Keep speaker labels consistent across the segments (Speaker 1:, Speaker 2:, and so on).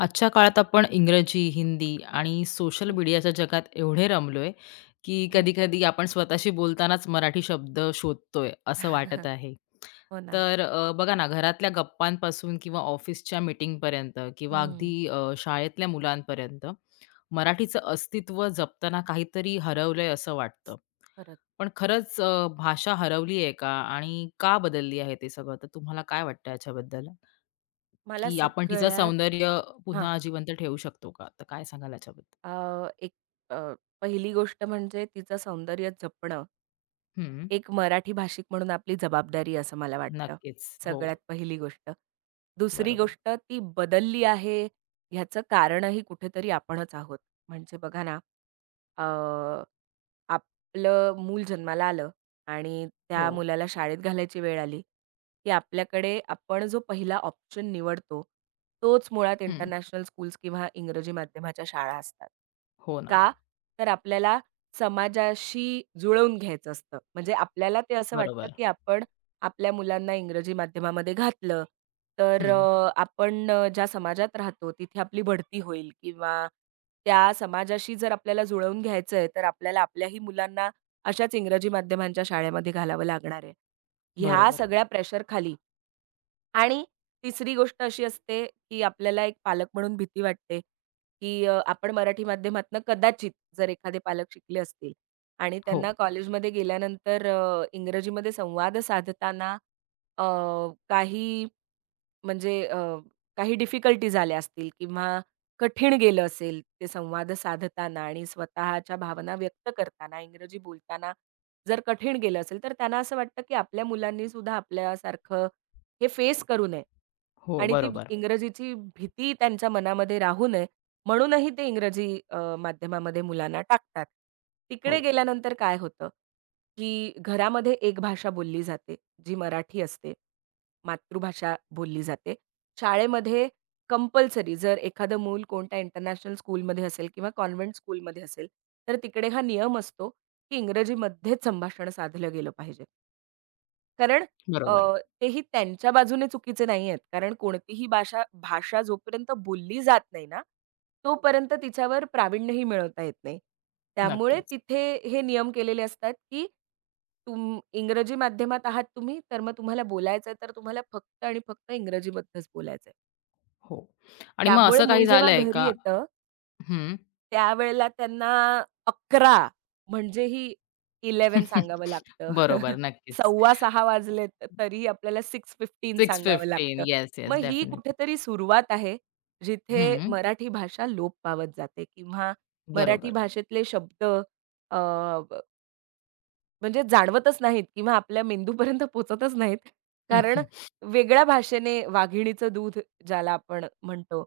Speaker 1: आजच्या काळात आपण इंग्रजी, हिंदी आणि सोशल
Speaker 2: हं,
Speaker 1: मीडियाच्या जगात एवढे रमलोय, की
Speaker 2: हं.
Speaker 1: कधी-कधी आपण स्वतःशी बोलतानाच मराठी शब्द शोधतोय, असं वाटत आहे.
Speaker 2: हो ना.
Speaker 1: तर बघा ना, घरातल्या गप्पांपासून किंवा ऑफिसच्या मीटिंगपर्यंत किंवा
Speaker 2: हं,
Speaker 1: अगदी शाळेतल्या मुलांपर्यंत मराठीचं अस्तित्व जपताना काहीतरी हरवलंय असं वाटतं.
Speaker 2: खरंच.
Speaker 1: पण खरंच भाषा हरवली आहे का आणि का बदलली आहे ते सगळं? तर तुम्हाला काय वाटतं याच्याबद्दल?
Speaker 2: मला
Speaker 1: की आपण तिचं
Speaker 2: सगळ्यात
Speaker 1: सौंदर्य
Speaker 2: हां,
Speaker 1: पुन्हा जिवंत ठेवू शकतो का? तर काय सांगाल याच्याबद्दल?
Speaker 2: अ, एक अ, पहिली गोष्ट म्हणजे तिचं सौंदर्य जपणं,
Speaker 1: हं.
Speaker 2: एक मराठी भाषिक म्हणून आपली जबाबदारी असं मला वाटतं,
Speaker 1: नक्कीच. हो.
Speaker 2: सगळ्यात पहिली गोष्ट. दुसरी
Speaker 1: बरोबर.
Speaker 2: गोष्ट ती बदलली आहे ह्याचं कारणही कुठेतरी आपणच आहोत. म्हणजे बघा ना, अ आपलं मूल जन्माला आलं आणि
Speaker 1: हो.
Speaker 2: त्या मुलाला शाळेत घालायची वेळ आली, की आपल्याकडे आपण जो पहिला ऑप्शन निवडतो, तोच मुळात
Speaker 1: हं.
Speaker 2: इंटरनॅशनल स्कूल्स किंवा इंग्रजी माध्यमाच्या शाळा असतात.
Speaker 1: हो ना.
Speaker 2: का? तर आपल्याला समाजाशी जुळवून घ्यायचं असतं. म्हणजे आपल्याला ते असं वाटतं,
Speaker 1: बरोबर.
Speaker 2: की आपण आपल्या मुलांना इंग्रजी माध्यमामध्ये घातलं, तर
Speaker 1: हं.
Speaker 2: आपण ज्या समाजात राहतो तिथे आपली बढती होईल किंवा त्या समाजाशी जर आपल्याला जुळवून घ्यायचं आहे, तर आपल्याला आपल्याही मुलांना अशाच इंग्रजी माध्यमांच्या शाळेमध्ये घालावं लागणार आहे. ह्या
Speaker 1: बरोबर.
Speaker 2: सगळ्या प्रेशरखाली आणि तिसरी गोष्ट अशी असते, की आपल्याला एक पालक म्हणून भीती वाटते, की आपण मराठी माध्यमातनं कदाचित जर एखादे पालक शिकले असतील आणि
Speaker 1: हो.
Speaker 2: त्यांना कॉलेजमध्ये गेल्यानंतर इंग्रजीमध्ये संवाद साधताना अ, काही म्हणजे अ, काही डिफिकल्टीज आल्या असतील किंवा कठीण गेलं असेल ते संवाद साधताना आणि स्वतःच्या भावना व्यक्त करताना, इंग्रजी बोलताना जर कठीण गेलं असेल, तर त्यांना असं वाटतं, की आपल्या मुलांनी सुद्धा आपल्यासारखं हे फेस करू नये
Speaker 1: हो.
Speaker 2: आणि ती
Speaker 1: बरोबर.
Speaker 2: इंग्रजीची भीती त्यांच्या मनामध्ये राहू नये, म्हणूनही ते इंग्रजी माध्यमामध्ये मुलांना टाकतात.
Speaker 1: हो.
Speaker 2: तिकडे गेल्यानंतर काय होतं, की घरामध्ये एक भाषा बोलली जाते. जी मराठी असते, मातृभाषा बोलली जाते. शाळेमध्ये कंपल्सरी जर एखादं मूल कोणत्या इंटरनॅशनल स्कूलमध्ये असेल किंवा कॉन्व्हेंट स्कूलमध्ये असेल, तर तिकडे हा नियम असतो, की इंग्रजीमध्येच संभाषण साधलं गेलं पाहिजे. कारण अ,
Speaker 1: बरोबर.
Speaker 2: तेही त्यांच्या बाजूने चुकीचे नाही नाहीयेत. कारण कोणतीही भाषा भाषा जोपर्यंत बोलली जात नाही ना, तोपर्यंत तिच्यावर प्रावीण्यही मिळवता येत नाही. त्यामुळे
Speaker 1: नक्कीच.
Speaker 2: तिथे हे नियम केलेले असतात, की तुम इंग्रजी माध्यमात आहात तुम्ही, तर मग तुम्हाला बोलायचंय, तर तुम्हाला फक्त आणि फक्त इंग्रजीमधनंच बोलायचंय.
Speaker 1: हो. आणि मग
Speaker 2: त्यामुळे
Speaker 1: असं काही
Speaker 2: मूल जेव्हा
Speaker 1: झालंय
Speaker 2: घरी
Speaker 1: का?
Speaker 2: येतं
Speaker 1: हं.
Speaker 2: त्यावेळेला त्यांना 11 म्हणजे ही 11 सांगावं लागतं.
Speaker 1: बरोबर. नक्कीच.
Speaker 2: 5:15 वाजले तरी आपल्याला 6:15 सांगावं
Speaker 1: 6:15
Speaker 2: लागतं.
Speaker 1: येस,
Speaker 2: मग
Speaker 1: येस.
Speaker 2: ही
Speaker 1: डेफिनिटली.
Speaker 2: कुठेतरी सुरुवात आहे, जिथे
Speaker 1: हं.
Speaker 2: मराठी भाषा लोप पावत जाते किंवा मराठी
Speaker 1: बरोबर.
Speaker 2: भाषेतले शब्द म्हणजे जाणवतच नाहीत किंवा आपल्या मेंदूपर्यंत पोहोचतच नाहीत. कारण वेगळ्या भाषेने वाघिणीचं दूध ज्याला आपण म्हणतो,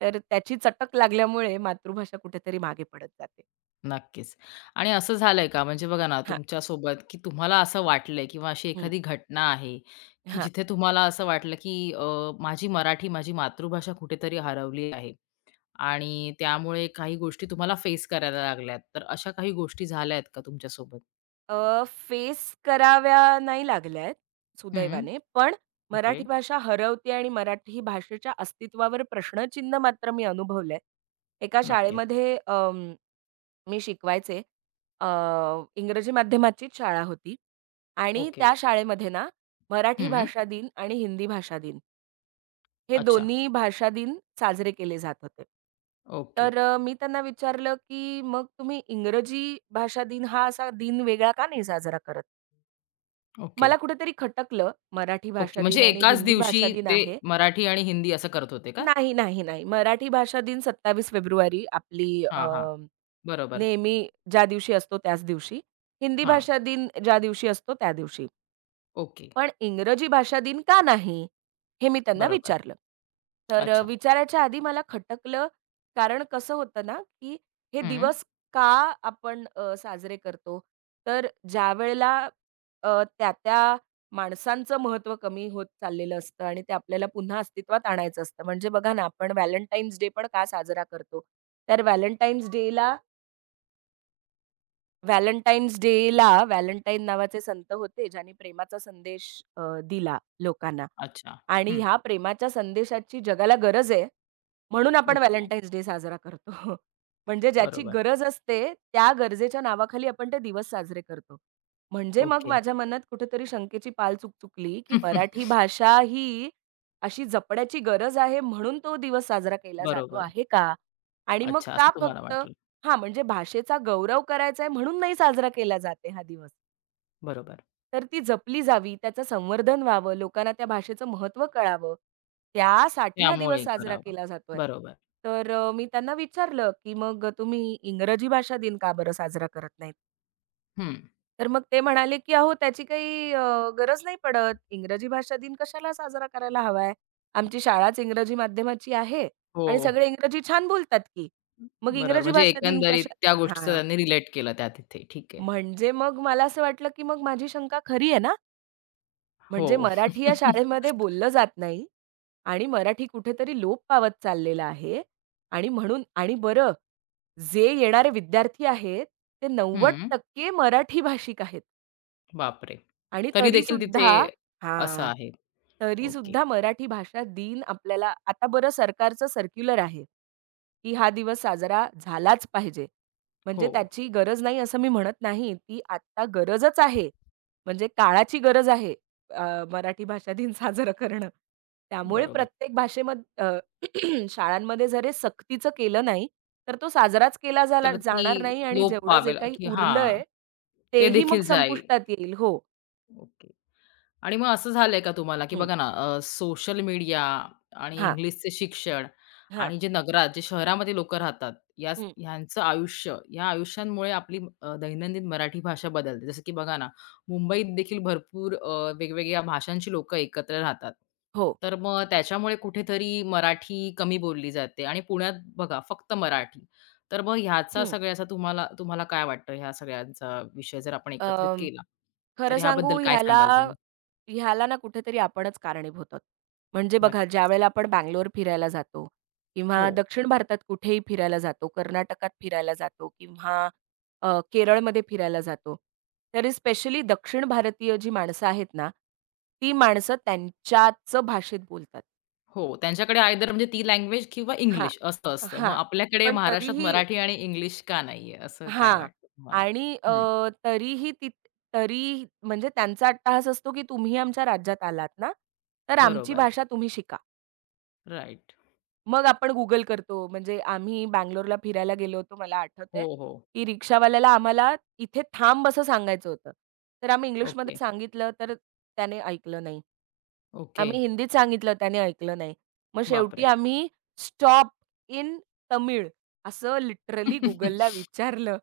Speaker 2: तर त्याची चटक लागल्यामुळे मातृभाषा कुठेतरी मागे पडत जाते.
Speaker 1: नक्कीच. आणि असं झालंय का म्हणजे बघा ना,
Speaker 2: हां,
Speaker 1: तुमच्यासोबत की तुम्हाला असं वाटलंय किंवा अशी
Speaker 2: हं,
Speaker 1: एखादी घटना आहे, की
Speaker 2: हां.
Speaker 1: जिथे तुम्हाला असं वाटलं की माझी मराठी, माझी मातृभाषा कुठेतरी हरवली आहे आणि त्यामुळे काही गोष्टी तुम्हाला फेस करायला लागल्यात. तर अशा काही गोष्टी झाल्या आहेत का तुमच्यासोबत?
Speaker 2: अ, फेस कराव्या नाही लागल्या आहेत,
Speaker 1: हं.
Speaker 2: सुदैवाने. पण
Speaker 1: ओके.
Speaker 2: मराठी भाषा हरवते आणि मराठी भाषेच्या अस्तित्वावर प्रश्नचिन्ह मात्र मी अनुभवलंय. एका
Speaker 1: नक्कीच.
Speaker 2: शाळेमध्ये मी शिकवायचे. अ, इंग्रजी माध्यमाचीच शाळा होती आणि
Speaker 1: ओके.
Speaker 2: त्या शाळेमध्ये ना, मराठी
Speaker 1: हं.
Speaker 2: भाषा दिन आणि हिंदी भाषा दिन हे
Speaker 1: अच्छा.
Speaker 2: दोन्ही भाषा दिन साजरे केले जात होते.
Speaker 1: ओके,
Speaker 2: तर मी त्यांना विचारलं, की "मग तुम्ही इंग्रजी भाषा दिन हा असा दिन वेगळा का नाही साजरा करत?"
Speaker 1: ओके,
Speaker 2: मला कुठेतरी खटकलं. मराठी
Speaker 1: ओके.
Speaker 2: भाषा
Speaker 1: म्हणजे
Speaker 2: दिन आणि
Speaker 1: एकाच
Speaker 2: हिंदी
Speaker 1: दिवशी
Speaker 2: भाषा दिन
Speaker 1: ते
Speaker 2: आहे.
Speaker 1: मराठी आणि हिंदी असं करत होते का?
Speaker 2: नाही, नाही, नाही. मराठी भाषा दिन 27 फेब्रुवारी आपली
Speaker 1: हां, हां. बरोबर.
Speaker 2: नेहमी ज्या दिवशी असतो त्याच दिवशी. हिंदी
Speaker 1: हां.
Speaker 2: भाषा दिन ज्या दिवशी असतो त्या दिवशी.
Speaker 1: ओके.
Speaker 2: पण इंग्रजी भाषा दिन का नाही? हे मी त्यांना
Speaker 1: बरोबर.
Speaker 2: विचारलं. तर
Speaker 1: अच्छा.
Speaker 2: विचारायच्या आधी मला खटकलं, कारण कसं होतं ना, की हे
Speaker 1: हं.
Speaker 2: दिवस का आपण साजरे करतो? तर ज्यावेळेला त्या-त्या माणसांचं महत्त्व कमी होत चाललेलं असतं आणि ते आपल्याला पुन्हा अस्तित्वात आणायचं असतं. म्हणजे बघा ना, आपण व्हॅलेंटाईन्स डे पण का साजरा करतो? तर व्हॅलेंटाईन्स डेला व्हॅलेंटाईन नावाचे संत होते, ज्यांनी प्रेमाचा संदेश अ, दिला लोकांना
Speaker 1: अच्छा.
Speaker 2: आणि
Speaker 1: हं.
Speaker 2: ह्या प्रेमाच्या संदेशाची जगाला गरज आहे, म्हणून आपण
Speaker 1: ओके.
Speaker 2: व्हॅलेंटाईन्स डे साजरा करतो. म्हणजे ज्याची
Speaker 1: बरोबर.
Speaker 2: गरज असते, त्या गरजेच्या नावाखाली आपण ते दिवस साजरे करतो. म्हणजे मग
Speaker 1: ओके.
Speaker 2: माझ्या मनात कुठेतरी शंकेची पाल चुकचुकली, की मराठी भाषा ही अशी जपण्याची गरज आहे, म्हणून तो दिवस साजरा केला जातो
Speaker 1: बरोबर.
Speaker 2: आहे का? आणि मग
Speaker 1: अच्छा, असं
Speaker 2: का
Speaker 1: तुम्हाला
Speaker 2: फक्त
Speaker 1: वाटलं.
Speaker 2: हां, म्हणजे भाषेचा गौरव करायचा आहे म्हणून नाही साजरा केला जात आहे हा दिवस.
Speaker 1: बरोबर.
Speaker 2: तर ती जपली जावी, त्याचं संवर्धन व्हावं, लोकांना त्या भाषेचं महत्त्व कळावं, त्यासाठी हा दिवस
Speaker 1: त्यामुळे
Speaker 2: साजरा
Speaker 1: करावा.
Speaker 2: केला जातोय.
Speaker 1: बरोबर.
Speaker 2: तर मी त्यांना विचारलं, की "मग तुम्ही इंग्रजी भाषा दिन का बरं साजरा करत नाहीत?"
Speaker 1: हं.
Speaker 2: तर मग ते म्हणाले, की "अहो त्याची काही गरज नाही पडत. इंग्रजी भाषा दिन कशाला साजरा करायला हवाय? आमची शाळाच इंग्रजी माध्यमाची आहे
Speaker 1: हो.
Speaker 2: आणि सगळे इंग्रजी छान बोलतात की. मग
Speaker 1: बरोबर.
Speaker 2: इंग्रजी
Speaker 1: म्हणजे
Speaker 2: भाषा दिन
Speaker 1: एकंदरीत
Speaker 2: कशा"
Speaker 1: त्या गोष्टीचं
Speaker 2: हां.
Speaker 1: त्यांनी रिलेट केलं त्या तिथे. ठीक आहे.
Speaker 2: म्हणजे मग मला असं वाटलं, की मग माझी शंका खरी आहे ना? म्हणजे
Speaker 1: हो.
Speaker 2: मराठी या शाळेमध्ये बोललं जात नाही आणि मराठी कुठेतरी लोप पावत चाललेला आहे आणि म्हणून आणि बरं, जे येणारे विद्यार्थी आहेत, ते
Speaker 1: हं.
Speaker 2: 90% मराठी भाषिक आहेत.
Speaker 1: बापरे!
Speaker 2: आणि
Speaker 1: तरी देखील तिथे
Speaker 2: तरीसुद्धा
Speaker 1: असं
Speaker 2: हां.
Speaker 1: आहे. ओके.
Speaker 2: तरीसुद्धा मराठी भाषा दिन आपल्याला आता बरं सरकारचं सर्क्युलर आहे, की हा दिवस साजरा झालाच पाहिजे.
Speaker 1: हो.
Speaker 2: म्हणजे त्याची गरज नाही असं मी म्हणत नाही. ती आत्ता गरजच आहे. म्हणजे काळाची गरज आहे अ, मराठी भाषा दिन साजरं करणं. त्यामुळे
Speaker 1: बरोबर.
Speaker 2: प्रत्येक भाषेमध शाळांमध्ये जर हे सक्तीचं केलं नाही, तर तो साजराच केला
Speaker 1: तर ती
Speaker 2: जाणार नाही आणि
Speaker 1: लोप
Speaker 2: जेवढं जे
Speaker 1: पावेल
Speaker 2: काही
Speaker 1: की, हां.
Speaker 2: उरलंय,
Speaker 1: ते
Speaker 2: तेही मग
Speaker 1: देखील जाईल.
Speaker 2: संपुष्टात येईल. हो.
Speaker 1: ओके. आणि मग असं झालंय का तुम्हाला, की
Speaker 2: हं,
Speaker 1: बघा ना, सोशल मीडिया आणि
Speaker 2: हां,
Speaker 1: इंग्लिशचे शिक्षण
Speaker 2: हां.
Speaker 1: आणि जे नगरात, जे शहरामध्ये लोकं राहतात, याच
Speaker 2: हं.
Speaker 1: ह्यांचं आयुष्य, या आयुष्यांमुळे आपली दैनंदिन मराठी भाषा बदलते. जसं की बघा ना, मुंबईत देखील भरपूर वेगवेगळ्या भाषांची लोकं एकत्र राहतात.
Speaker 2: हो.
Speaker 1: तर मग त्याच्यामुळे कुठेतरी मराठी कमी बोलली जाते आणि पुण्यात बघा फक्त मराठी. तर मग ह्याचा
Speaker 2: हं.
Speaker 1: सगळ्याचा तुम्हाला तुम्हाला काय वाटतं ह्या सगळ्यांचा विषय जर आपण एकत्रित
Speaker 2: अं,
Speaker 1: केला, तर
Speaker 2: खरं सांगू
Speaker 1: ह्याबद्दल काय
Speaker 2: ह्याला
Speaker 1: सांगाल तुम्ही?
Speaker 2: ह्याला ना कुठेतरी आपणच कारणीभूत आहोत. म्हणजे बघा
Speaker 1: नक्कीच.
Speaker 2: ज्यावेळेला आपण बंगलोर फिरायला जातो
Speaker 1: हो.
Speaker 2: किंवा दक्षिण भारतात कुठेही फिरायला जातो, कर्नाटकात फिरायला जातो किंवा केरळमध्ये फिरायला जातो. तरी स्पेशली दक्षिण भारतीय जी माणसं आहेत ना, ती माणसं त्यांच्याच भाषेत बोलतात.
Speaker 1: हो, त्यांच्याकडे आयदर म्हणजे ती लँग्वेज किंवा
Speaker 2: हां,
Speaker 1: इंग्लिश असं असतं. मग
Speaker 2: हां.
Speaker 1: आपल्याकडे
Speaker 2: पण
Speaker 1: महाराष्ट्रात
Speaker 2: तरीही
Speaker 1: मराठी आणि इंग्लिश का नाहीये? असं काय
Speaker 2: हां.
Speaker 1: वाटतं तुम्हाला?
Speaker 2: आणि अ,
Speaker 1: हं,
Speaker 2: तरीही ती तरी म्हणजे त्यांचा अट्टहास असतो, की तुम्ही आमच्या राज्यात आलात ना, तर आमची
Speaker 1: बरोबर.
Speaker 2: भाषा तुम्ही शिका.
Speaker 1: राइट.
Speaker 2: मग आपण Google करतो. म्हणजे आम्ही बंगलोरला फिरायला गेलो होतो. मला
Speaker 1: हो,
Speaker 2: आठवतंय,
Speaker 1: हो.
Speaker 2: की रिक्षावाल्याला आम्हाला "इथे थांब" असं सांगायचं होतं. तर आम्ही
Speaker 1: ओके,
Speaker 2: इंग्लिशमध्ये सांगितलं, तर त्याने ऐकलं नाही.
Speaker 1: ओके.
Speaker 2: आम्ही हिंदीत सांगितलं त्याने ऐकलं नाही. मग शेवटी
Speaker 1: बापरे!
Speaker 2: आम्ही स्टॉप इन तमिळ असं लिटरली गुगलला विचारलं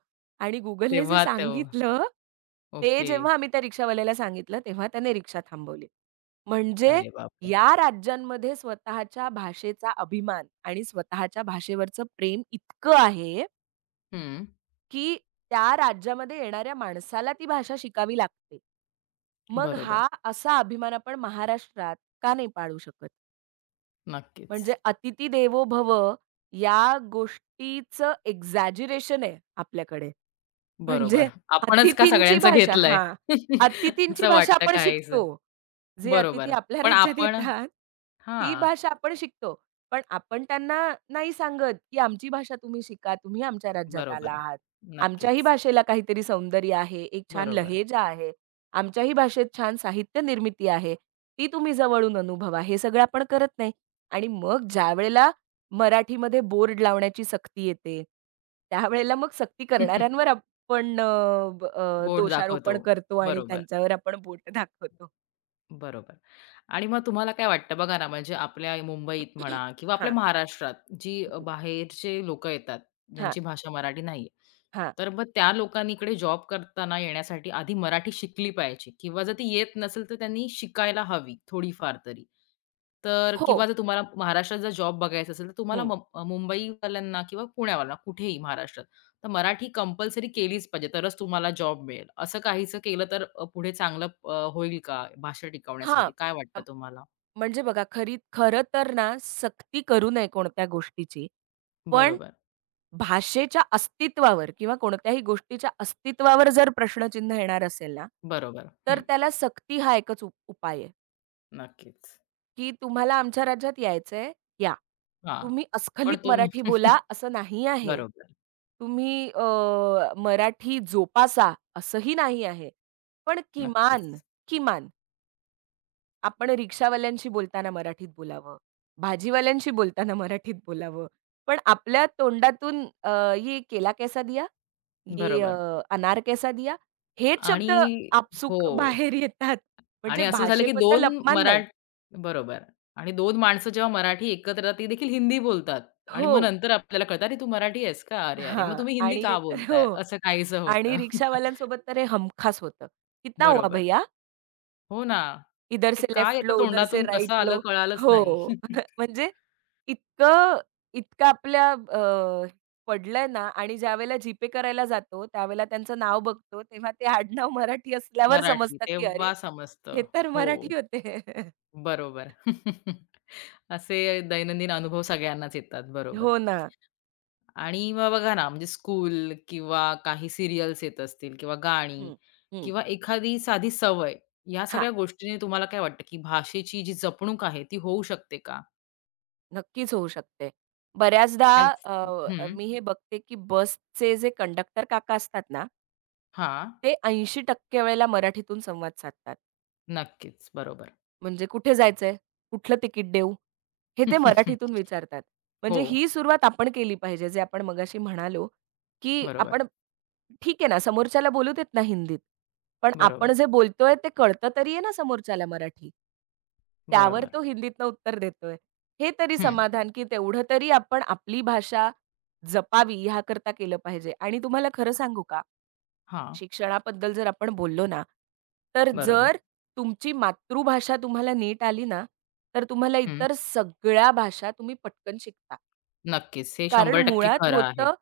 Speaker 2: आणि Googleने जे
Speaker 1: तेव्हा, तेव्हा
Speaker 2: सांगितलं, ते
Speaker 1: ओके.
Speaker 2: जेव्हा आम्ही त्या रिक्षावाल्याला सांगितलं, तेव्हा त्याने रिक्षा थांबवली. म्हणजे
Speaker 1: अरे बापरे!
Speaker 2: या राज्यांमध्ये स्वतःच्या भाषेचा अभिमान आणि स्वतःच्या भाषेवरचं प्रेम इतकं आहे,
Speaker 1: हं,
Speaker 2: की त्या राज्यामध्ये येणाऱ्या माणसाला ती भाषा शिकावी लागते. मग
Speaker 1: बरोबर.
Speaker 2: हा असा अभिमान आपण महाराष्ट्रात का नाही पाळू शकत?
Speaker 1: नक्कीच.
Speaker 2: म्हणजे अतिथी देवो भव या गोष्टीचं एक्झॅजरेशन आहे आपल्याकडे.
Speaker 1: बरोबर.
Speaker 2: म्हणजे
Speaker 1: आपणच का
Speaker 2: अतिथींची
Speaker 1: सगळ्यांचं
Speaker 2: भाषा
Speaker 1: घेतलंय?
Speaker 2: हां. अतिथींची
Speaker 1: असं
Speaker 2: भाषा
Speaker 1: वाटतं
Speaker 2: आपण
Speaker 1: काहीसं.
Speaker 2: शिकतो. जे अतिथी
Speaker 1: बरोबर.
Speaker 2: आपल्या
Speaker 1: पण
Speaker 2: राज्यात
Speaker 1: आपण,
Speaker 2: येतात, ती
Speaker 1: हां,
Speaker 2: भाषा आपण शिकतो. पण आपण त्यांना नाही सांगत, की आमची भाषा तुम्ही शिका. तुम्ही आमच्या राज्यात आला
Speaker 1: बरोबर.
Speaker 2: आहात. आमच्याही
Speaker 1: नक्कीच.
Speaker 2: भाषेला काहीतरी सौंदर्य आहे. एक छान
Speaker 1: बरोबर.
Speaker 2: लहेजा आहे. आमच्याही भाषेत छान साहित्य निर्मिती आहे. ती तुम्ही जवळून अनुभवा. हे सगळं आपण करत नाही. आणि मग ज्यावेळेला मराठीमध्ये बोर्ड लावण्याची सक्ती येते, त्यावेळेला मग सक्ती करणाऱ्यांवर पण ब
Speaker 1: बोर्ड दाखवतो.
Speaker 2: दोषारोपण करतो आणि
Speaker 1: बरोबर,
Speaker 2: त्यांच्यावर आपण बोट दाखवतो.
Speaker 1: बरोबर. आणि मग तुम्हाला काय वाटतं बघा ना, म्हणजे आपल्या मुंबईत म्हणा किंवा आपल्या
Speaker 2: हां,
Speaker 1: महाराष्ट्रात जी
Speaker 2: हं.
Speaker 1: बाहेरचे लोकं येतात,
Speaker 2: हां,
Speaker 1: ज्यांची भाषा मराठी नाहीये.
Speaker 2: हां.
Speaker 1: तर मग त्या लोकांनी इकडे जॉब करताना येण्यासाठी आधी मराठी शिकली पाहिजे किंवा जर ती येत नसेल, तर त्यांनी शिकायला हवी थोडीफार तरी. तर किंवा
Speaker 2: हो.
Speaker 1: जर तुम्हाला महाराष्ट्रात जर जॉब बघायचा असेल, तर तुम्हाला
Speaker 2: हं.
Speaker 1: मुंबईवाल्यांना किंवा पुण्यावाल्यांना कुठेही महाराष्ट्रात, तर मराठी कंपल्सरी केलीच पाहिजे, तरच तुम्हाला जॉब मिळेल. असं काहीसं केलं तर पुढे चांगलं होईल का भाषा
Speaker 2: हां.
Speaker 1: टिकवण्यासाठी? काय
Speaker 2: अ,
Speaker 1: वाटतं तुम्हाला?
Speaker 2: म्हणजे बघा खरं तर ना सक्ती करू नये कोणत्या गोष्टीची. पण
Speaker 1: बरोबर,
Speaker 2: भाषेच्या अस्तित्वावर किंवा कोणत्याही गोष्टीच्या अस्तित्वावर जर प्रश्नचिन्ह येणार असेल ना,
Speaker 1: बरोबर.
Speaker 2: तर
Speaker 1: हं,
Speaker 2: त्याला सक्ती हा एकच उपाय आहे.
Speaker 1: नक्कीच.
Speaker 2: की तुम्हाला आमच्या राज्यात यायचंय? या.
Speaker 1: हां,
Speaker 2: तुम्ही
Speaker 1: पण
Speaker 2: अस्खलित
Speaker 1: तुम्ही
Speaker 2: मराठी बोला असं नाही आहे.
Speaker 1: बरोबर,
Speaker 2: तुम्ही मराठी जोपासा असंही नाही आहे. पण किमान,
Speaker 1: नक्कीच.
Speaker 2: किमान आपण रिक्षावाल्यांशी बोलताना मराठीत बोलावं, भाजीवाल्यांशी बोलताना मराठीत बोलावं. पण आपल्या तोंडातून "ये केला कैसा दिया? ये
Speaker 1: बरोबर
Speaker 2: अनार कैसा दिया?" हेच
Speaker 1: आणि
Speaker 2: शब्द
Speaker 1: हो
Speaker 2: आपसूक बाहेर येतात. म्हणजे
Speaker 1: आणि असं झालं की
Speaker 2: भाषेबद्दल
Speaker 1: 2
Speaker 2: अपमान
Speaker 1: मरा
Speaker 2: नाही.
Speaker 1: बरोबर आणि 2 माणसं जेव्हा मराठी एकत्र येतात, ती देखील हिंदी बोलतात आणि
Speaker 2: हो.
Speaker 1: मग नंतर आपल्याला कळतं, "अरे, तू मराठी आहेस का? अरे, अरे, मग
Speaker 2: हां.
Speaker 1: तुम्ही हिंदी
Speaker 2: आणि हे
Speaker 1: का
Speaker 2: तर
Speaker 1: बोलताय?"
Speaker 2: हो.
Speaker 1: असं काहीसं
Speaker 2: आणि
Speaker 1: होतं.
Speaker 2: रिक्षावाल्यांसोबत तर हे हमखास होतं. "कितना हुआ
Speaker 1: बरोबर.
Speaker 2: भैया?
Speaker 1: हो ना.
Speaker 2: इधर
Speaker 1: ते
Speaker 2: से
Speaker 1: काय
Speaker 2: लेफ्ट
Speaker 1: येतं
Speaker 2: लो, उधर से
Speaker 1: तोंडातून कसं
Speaker 2: राइट
Speaker 1: आलं
Speaker 2: लो."
Speaker 1: कळालंच नाही.
Speaker 2: हो. म्हणजे इतकं इतकं आपल्या पडलंय ना आणि ज्यावेळेला जी-पे करायला जातो, त्यावेळेला त्यांचं नाव बघतो, तेव्हा ते आडनाव मराठी असल्यावर
Speaker 1: मराठी
Speaker 2: समजतं, की अरे,
Speaker 1: तेव्हा
Speaker 2: हे
Speaker 1: समजतं.
Speaker 2: तर
Speaker 1: हो,
Speaker 2: मराठी होते.
Speaker 1: बरोबर. असे दैनंदिन अनुभव सगळ्यांनाच येतात. बरोबर.
Speaker 2: हो ना.
Speaker 1: आणि मग बघा ना, म्हणजे स्कूल किंवा काही सीरियल्स येत असतील किंवा गाणी
Speaker 2: हं, हं.
Speaker 1: किंवा एखादी साधी सवय, या
Speaker 2: हां.
Speaker 1: सगळ्या गोष्टींनी तुम्हाला काय वाटतं, की भाषेची जी जपणूक आहे ती होऊ शकते का?
Speaker 2: नक्कीच होऊ शकते. बऱ्याचदा
Speaker 1: त्याच, हं.
Speaker 2: मी हे बघते, की बसचे जे कंडक्टर काका असतात ना
Speaker 1: हां.
Speaker 2: ते 80% वेळेला मराठीतून संवाद साधतात.
Speaker 1: नक्कीच. बरोबर.
Speaker 2: म्हणजे कुठे जायचंय? कुठलं तिकीट देऊ? हे ते मराठीतून विचारतात.
Speaker 1: हो.
Speaker 2: म्हणजे ही सुरुवात आपण केली पाहिजे, जे आपण मगाशी म्हणालो, की
Speaker 1: बरोबर,
Speaker 2: आपण ठीक आहे ना, समोरच्याला बोलू देत ना हिंदीत, पण
Speaker 1: बरोबर,
Speaker 2: आपण जे बोलतोय ते कळतं तरी आहे ना समोरच्याला मराठी. त्यावर
Speaker 1: बरोबर.
Speaker 2: तो हिंदीतनं उत्तर देतोय. हे तरी
Speaker 1: हं.
Speaker 2: समाधान, की तेवढं तरी आपण आपली भाषा जपावी ह्याकरता केलं पाहिजे आणि तुम्हाला खरं सांगू का?
Speaker 1: हां,
Speaker 2: शिक्षणाबद्दल जर आपण बोललो ना, तर
Speaker 1: बरोबर.
Speaker 2: जर तुमची मातृभाषा तुम्हाला नीट आली ना, तर तुम्हाला
Speaker 1: हं,
Speaker 2: इतर सगळ्या भाषा तुम्ही पटकन शिकता.
Speaker 1: नक्कीच. हे
Speaker 2: कारण
Speaker 1: 100% खरं आहे.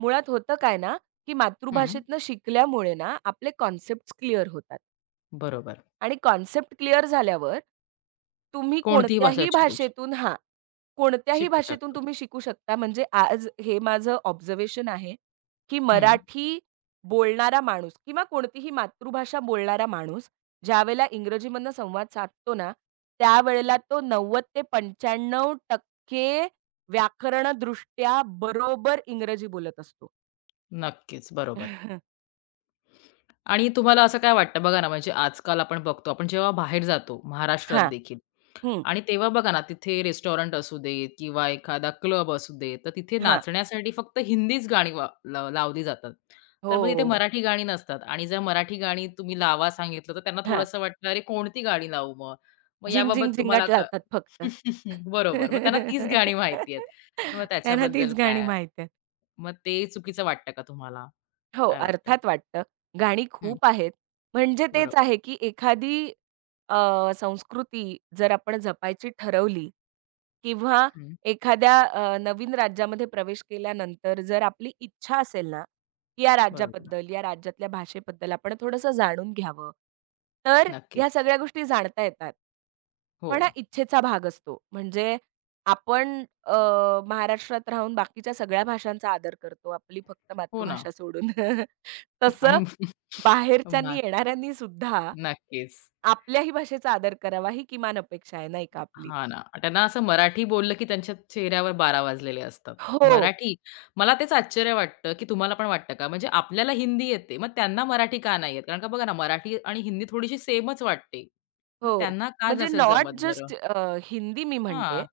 Speaker 2: मुळात होतं काय ना, की
Speaker 1: हं,
Speaker 2: मातृभाषेतनं शिकल्यामुळे ना आपले कॉन्सेप्ट्स क्लिअर होतात.
Speaker 1: बरोबर.
Speaker 2: आणि कॉन्सेप्ट क्लिअर झाल्यावर, तुम्ही
Speaker 1: कोणतीही भाषा शिकू
Speaker 2: कोणत्याही
Speaker 1: शिकू
Speaker 2: भाषेतून
Speaker 1: शकतो.
Speaker 2: तुम्ही शिकू शकता. म्हणजे आज हे माझं ऑब्झर्वेशन आहे, की
Speaker 1: हं,
Speaker 2: मराठी बोलणारा माणूस किंवा कोणतीही मातृभाषा बोलणारा माणूस ज्यावेळेला इंग्रजीमधनं संवाद साधतो ना, त्यावेळेला तो 90% ते 95% व्याकरणदृष्ट्या बरोबर इंग्रजी बोलत असतो.
Speaker 1: नक्कीच, बरोबर. आणि तुम्हाला असं काय वाटतं बघा ना, म्हणजे आजकाल आपण बघतो, आपण जेव्हा बाहेर जातो महाराष्ट्रात
Speaker 2: हां,
Speaker 1: देखील
Speaker 2: हं,
Speaker 1: आणि तेव्हा बघा ना, तिथे रेस्टॉरंट असू दे किंवा एखादा क्लब असू दे, तर तिथे
Speaker 2: हां.
Speaker 1: नाचण्यासाठी फक्त हिंदीच गाणी वा लाव लावली जातात.
Speaker 2: हो,
Speaker 1: तर मग तिथे
Speaker 2: हो, हो.
Speaker 1: मराठी गाणी नसतात आणि जर मराठी गाणी तुम्ही लावा सांगितलं, तर त्यांना
Speaker 2: हां.
Speaker 1: थोडंसं वाटतं, "अरे, कोणती गाणी लावू मग?" मग याबाबत तुम्हाला
Speaker 2: झिंग-झिंग-झिंगाट लावतात फक्त.
Speaker 1: बरोबर. मग त्यांना तीच गाणी माहिती आहेत. मग
Speaker 2: त्यांना
Speaker 1: त्याच्याबद्दल
Speaker 2: तीच गाणी
Speaker 1: काय?
Speaker 2: माहिती आहेत.
Speaker 1: मग ते चुकीचं वाटतं का तुम्हाला?
Speaker 2: हो,
Speaker 1: काय वाटतं?
Speaker 2: अर्थात वाटतं. गाणी
Speaker 1: हं,
Speaker 2: खूप आहेत. म्हणजे तेच
Speaker 1: बरोबर.
Speaker 2: आहे, की एखादी संस्कृती जर आपण जपायची ठरवली किंवा
Speaker 1: हं,
Speaker 2: एखाद्या नवीन राज्यामध्ये प्रवेश केल्यानंतर जर आपली इच्छा असेल ना, की या
Speaker 1: बरोबर.
Speaker 2: राज्याबद्दल, या राज्यातल्या भाषेबद्दल आपण थोडंसं जाणून घ्यावं, तर ह्या
Speaker 1: नक्कीच.
Speaker 2: सगळ्या गोष्टी जाणता येतात.
Speaker 1: हो.
Speaker 2: पण हा इच्छेचा भाग असतो. म्हणजे आपण अ, महाराष्ट्रात राहून बाकीच्या सगळ्या भाषांचा आदर करतो, आपली फक्त
Speaker 1: हो ना.
Speaker 2: मातृभाषा सोडून.
Speaker 1: आणि
Speaker 2: तसं बाहेरच्यांनी
Speaker 1: मग
Speaker 2: येणाऱ्यांनी सुद्धा
Speaker 1: नक्कीच.
Speaker 2: आपल्याही भाषेचा आदर करावा ही किमान अपेक्षा आहे नाही का आपली?
Speaker 1: हां ना. त्यांना असं मराठी बोललं की त्यांच्या चेहऱ्यावर 12 वाजलेले असतात.
Speaker 2: हो,
Speaker 1: मराठी, मला तेच आश्चर्य वाटतं की तुम्हाला पण वाटतं का? म्हणजे आपल्याला हिंदी येते, मग त्यांना मराठी का नाही येत? कारण का बघा ना, मराठी आणि हिंदी थोडीशी सेमच वाटते. मग
Speaker 2: हो.
Speaker 1: त्यांना का
Speaker 2: म्हणजे
Speaker 1: नसेल जमत
Speaker 2: नॉट
Speaker 1: बरं?
Speaker 2: जस्ट हिंदी मी म्हणते.
Speaker 1: हां.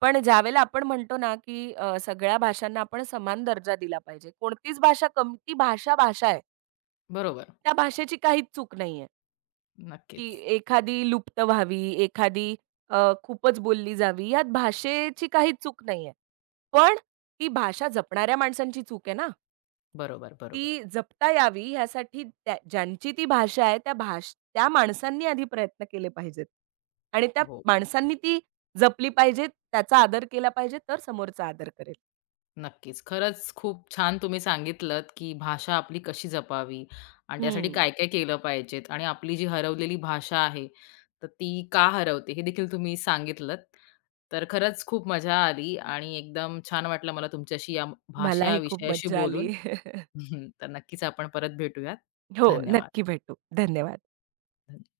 Speaker 2: पण ज्यावेळेला आपण म्हणतो ना, की सगळ्या भाषांना आपण समान दर्जा दिला पाहिजे. कोणतीच भाषा कमी ती भाषा आहे.
Speaker 1: बरोबर.
Speaker 2: त्या भाषेची काहीच चूक नाहीये. की
Speaker 1: नक्कीच.
Speaker 2: एखादी लुप्त व्हावी, एखादी अ, खूपच बोलली जावी, यात भाषेची काहीच चूक नाहीये. पण ती भाषा जपणाऱ्या माणसांची चूक आहे ना.
Speaker 1: बरोबर, बरोबर.
Speaker 2: ती जपता यावी यासाठी त्या ज्यांची ती भाषा आहे त्या माणसांनी आधी प्रयत्न केले पाहिजेत आणि त्या
Speaker 1: हो, हो.
Speaker 2: माणसांनी ती जपली पाहिजे, त्याचा आदर केला पाहिजे, तर समोरचा आदर करेल.
Speaker 1: नक्कीच. खरंच खूप छान तुम्ही सांगितलत, की भाषा आपली कशी जपावी आणि त्यासाठी
Speaker 2: हं.
Speaker 1: काय-काय केलं पाहिजेत आणि आपली जी हरवलेली भाषा आहे, तर ती का हरवते हे देखील तुम्ही सांगितलत. तर खरंच खूप मजा आली आणि एकदम छान वाटलं मला तुमच्याशी या भाषा
Speaker 2: मलाही खूप
Speaker 1: विषयाशी
Speaker 2: मज्जा आली.
Speaker 1: बोलून. तर नक्कीच आपण परत भेटूयात.
Speaker 2: हो,
Speaker 1: धन्यवाद.
Speaker 2: नक्की भेटू. धन्यवाद.